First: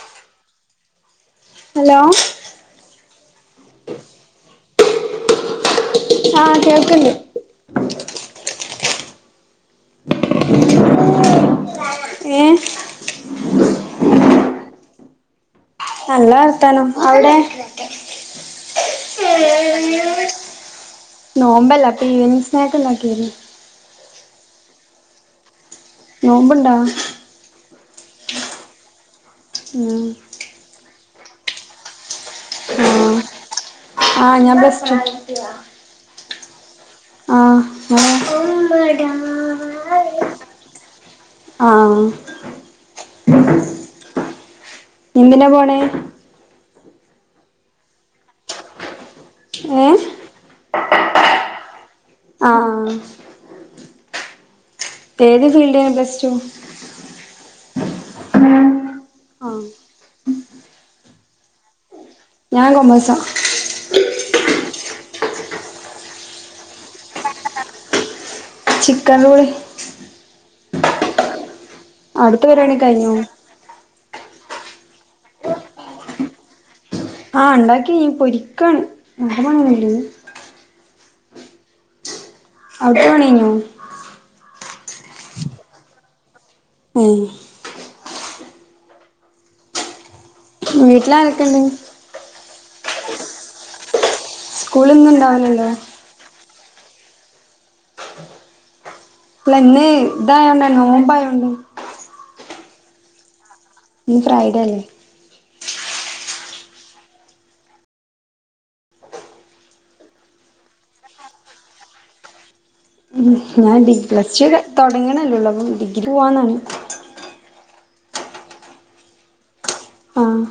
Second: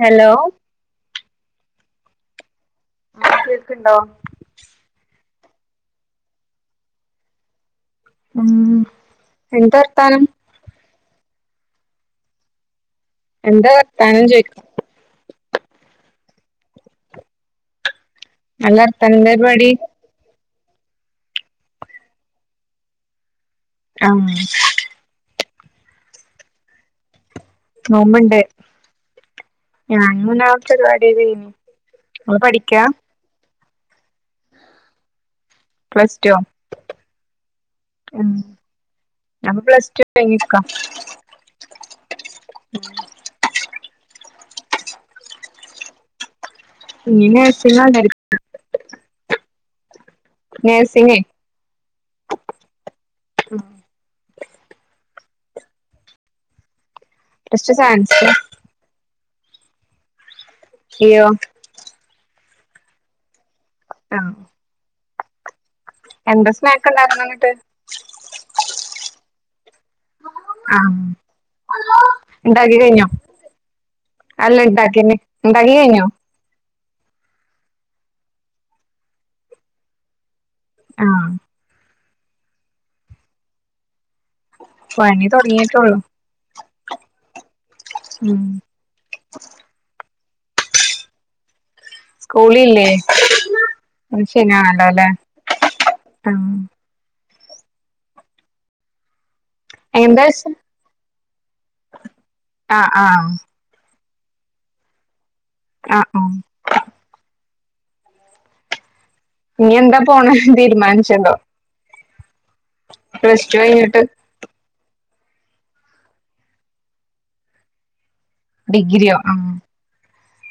Hello hello കേക്ക്ണ്ടോ ആഹ് കേൾക്ക്ണ്ട് ഉം എന്താ വർത്താനം ഏഹ് എന്താ വർത്താനം ചോയ്ക്കാ നല്ല വർത്തനം അവിടെ നല്ല വർത്താനം ന്താ പര്പാടി നോമ്പല്ല അപ്പ ഈവനിങ്ങ് സ്നാക്ക്ണ്ടാക്കേനി ആഹ് നോമ്പുണ്ടാ നോമ്പിണ്ട് ഉം ഞാപിന്നെ [unintelligible] ഇങ്ങള് പഠിക്കാ ആഹ് ആഹ് ഞാൻ പ്ലസ്ടു പ്ലസ് ട്വോ ഉം ഞാപൊ പ്ലസ് ടു കഴിഞിരിക്ക ഉം ന്തിനെ പോണേ ഇഞ്ഞ് നഴ്സിംഗ് ആണ് ഏഹ് നഴ്സിങ്ങേ ആഹ് ഏത് ഫീൽഡേനി പ്ലസ്ടു പ്ലസ്ടു സയൻസ് ആഹ് ഇയ്യോ ഞാൻ കൊമേഴ്സാ ആഹ് എന്താ സ്നേക്ക് ഇണ്ടാക്ക്ണെ ഇന്നിട്ട് ചിക്കൻറോൾ ആഹ് അവിടുത്തെ പരിപാടി ഇണ്ടാക്കി കഴിഞ്ഞോ അല്ല ഇണ്ടാക്കെന്നെ ഇണ്ടാക്കി കയിഞ്ഞോ ആഹ് ഇണ്ടാക്കി പൊരിക്ക [unintelligible] ആഹ് അവിട്ത്തെ പണികഴിഞ്ഞോ പണി തുടങ്ങിയിട്ടുള്ളൂ ആഹ് ഉം വീട്ടിലാരൊക്കെ ഇണ്ട് സ്കൂളില്ലേ ഇന്ന് ശനി ആണല്ലോ അല്ലേ സ്കൂളിന്നും ഉണ്ടാവലല്ലോ ആഹ് ഇല്ല ഇന്ന് എന്താച്ച ഇതായോണ്ടാ നോമ്പായോണ്ട് ആഹ് ആഹ് ഇന്ന് ഫ്രൈഡേ അല്ലേ ആഹ് ആഹ് ഇനി എന്താ പോണെ തീരുമാനിച്ച്ണ്ടോ ഉം ടു ഞാൻ കഴിഞ്ഞിട്ട് ഡിഗ്ലച്ച് തുടങ്ങ്ണല്ലേള്ളു അപ്പം ഡിഗ്രി പോവാന്നാണ് ഡിഗ്രിയോ ആഹ് ആഹ്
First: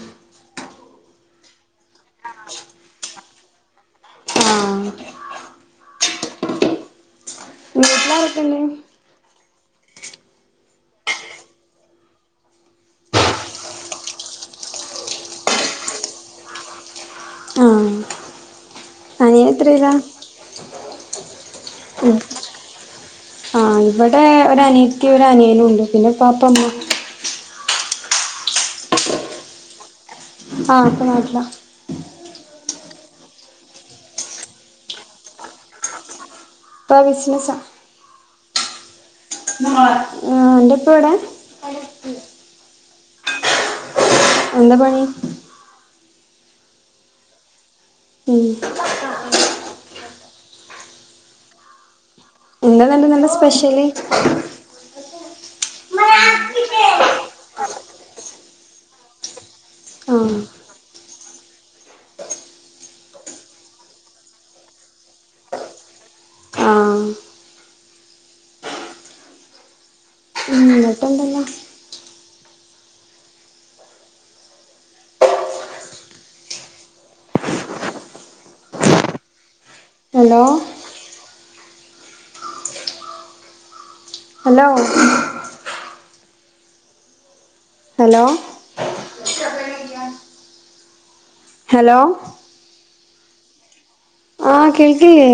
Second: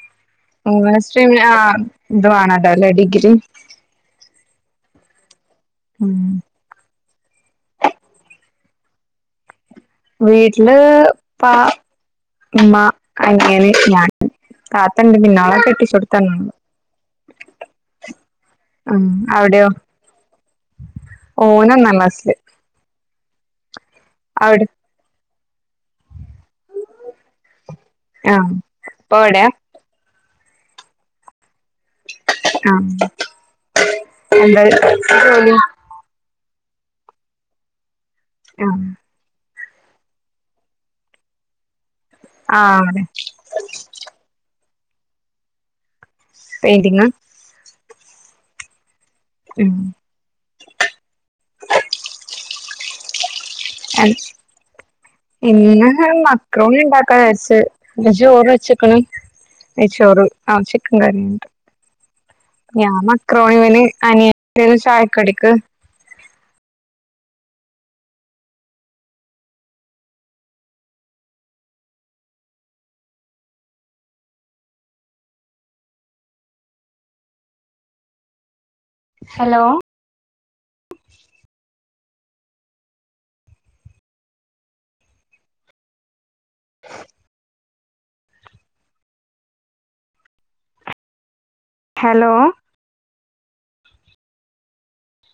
[unintelligible] ആഹ് ഇത് വേണല്ലോലെ ഡിഗ്രി ആഹ് ഉം വീട്ടിലാരൊക്കെ ഇണ്ട് വീട്ടില് ഉപ്പാ ഉമ്മ അനിയന് ഞാന് താത്ത ണ്ട് പിന്നെ ഓളെ കെട്ടിച്ചോട്ത്താണ് ആഹ് ഉം അനിയൻ അവിടെയോ എത്രയിലാ ഓന് ഒന്നാംക്ലാസില് ആഹ് ഇവിടെ ഒര് അവിടെ അനിയത്തി ഒരു അനിയനും ഉണ്ട് പിന്നെ ഉപ്പാപ്പ ഉമ്മ ആഹ് ഉപ്പ ഇവടെ ആഹ് ഉപ്പ നാട്ടിലാ. ആഹ് എന്തായി ജോലി ഇപ്പ ബിസ്നസാ ആഹ് ആഹ് നിന്റെ ഇപ്പ ഇവിടെ ആഹ് അതെ എന്താ പണി പെയിന്റിങാ ഉം ഉം ഇന്ന് ന്നല്ല സ്പെഷൽ [unintelligible] ഇന്ന് ഞങ്ങൾ മക്രോണി ഇണ്ടാക്കാ വിചാരിച്ച് ഇന്ന് ചോറ് വെച്ച്ക്ക്ണ് നെയ്ച്ചോറ് ആഹ് ചിക്കൻ കറിയുംണ്ട് ഞാൻ മക്രോണിയാണ് അനിയന് ചായക്കടിക്ക് ആഹ് ഉം എന്നിട്ടെന്തല്ലാം hello hello hello hello hello ആഹ് കേൾക്ക്ണ്ല്ലെ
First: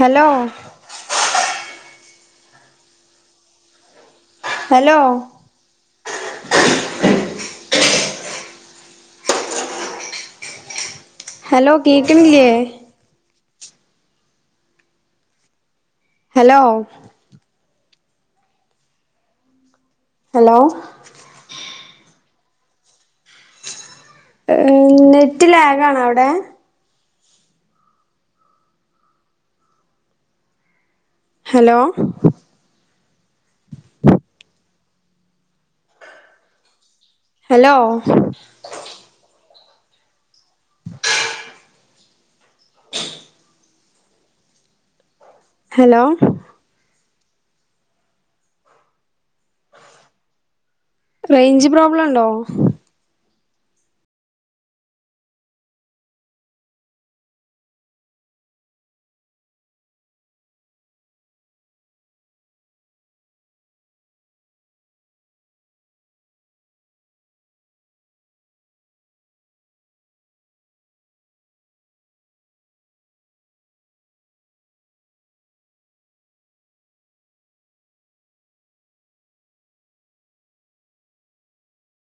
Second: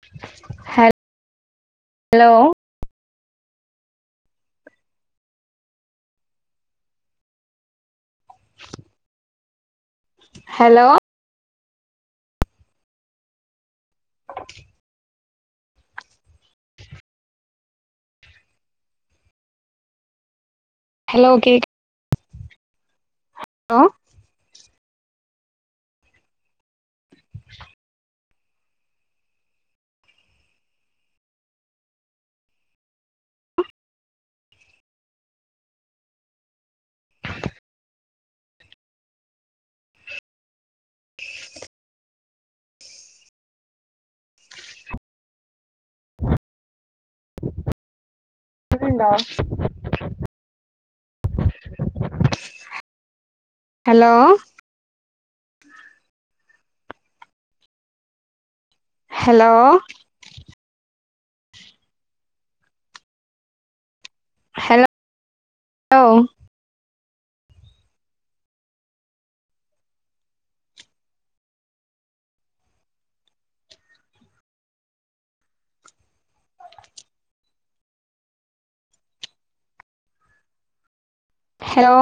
hello hello hello hello hello കേക്ക്ണില്ലെ ഹലോ ഹലോ ഹലോ കേക് ലോ ഏഹ് നെറ്റ് ലാഗാണോ അവിടെ ഹലോ ഹലോ ഹലോ ക്ക്‌ണ്ടോ റേഞ്ച് പ്രോബ്ലം ഉണ്ടോ ഹലോ ഹലോ ഹലോ ലോ ഹലോ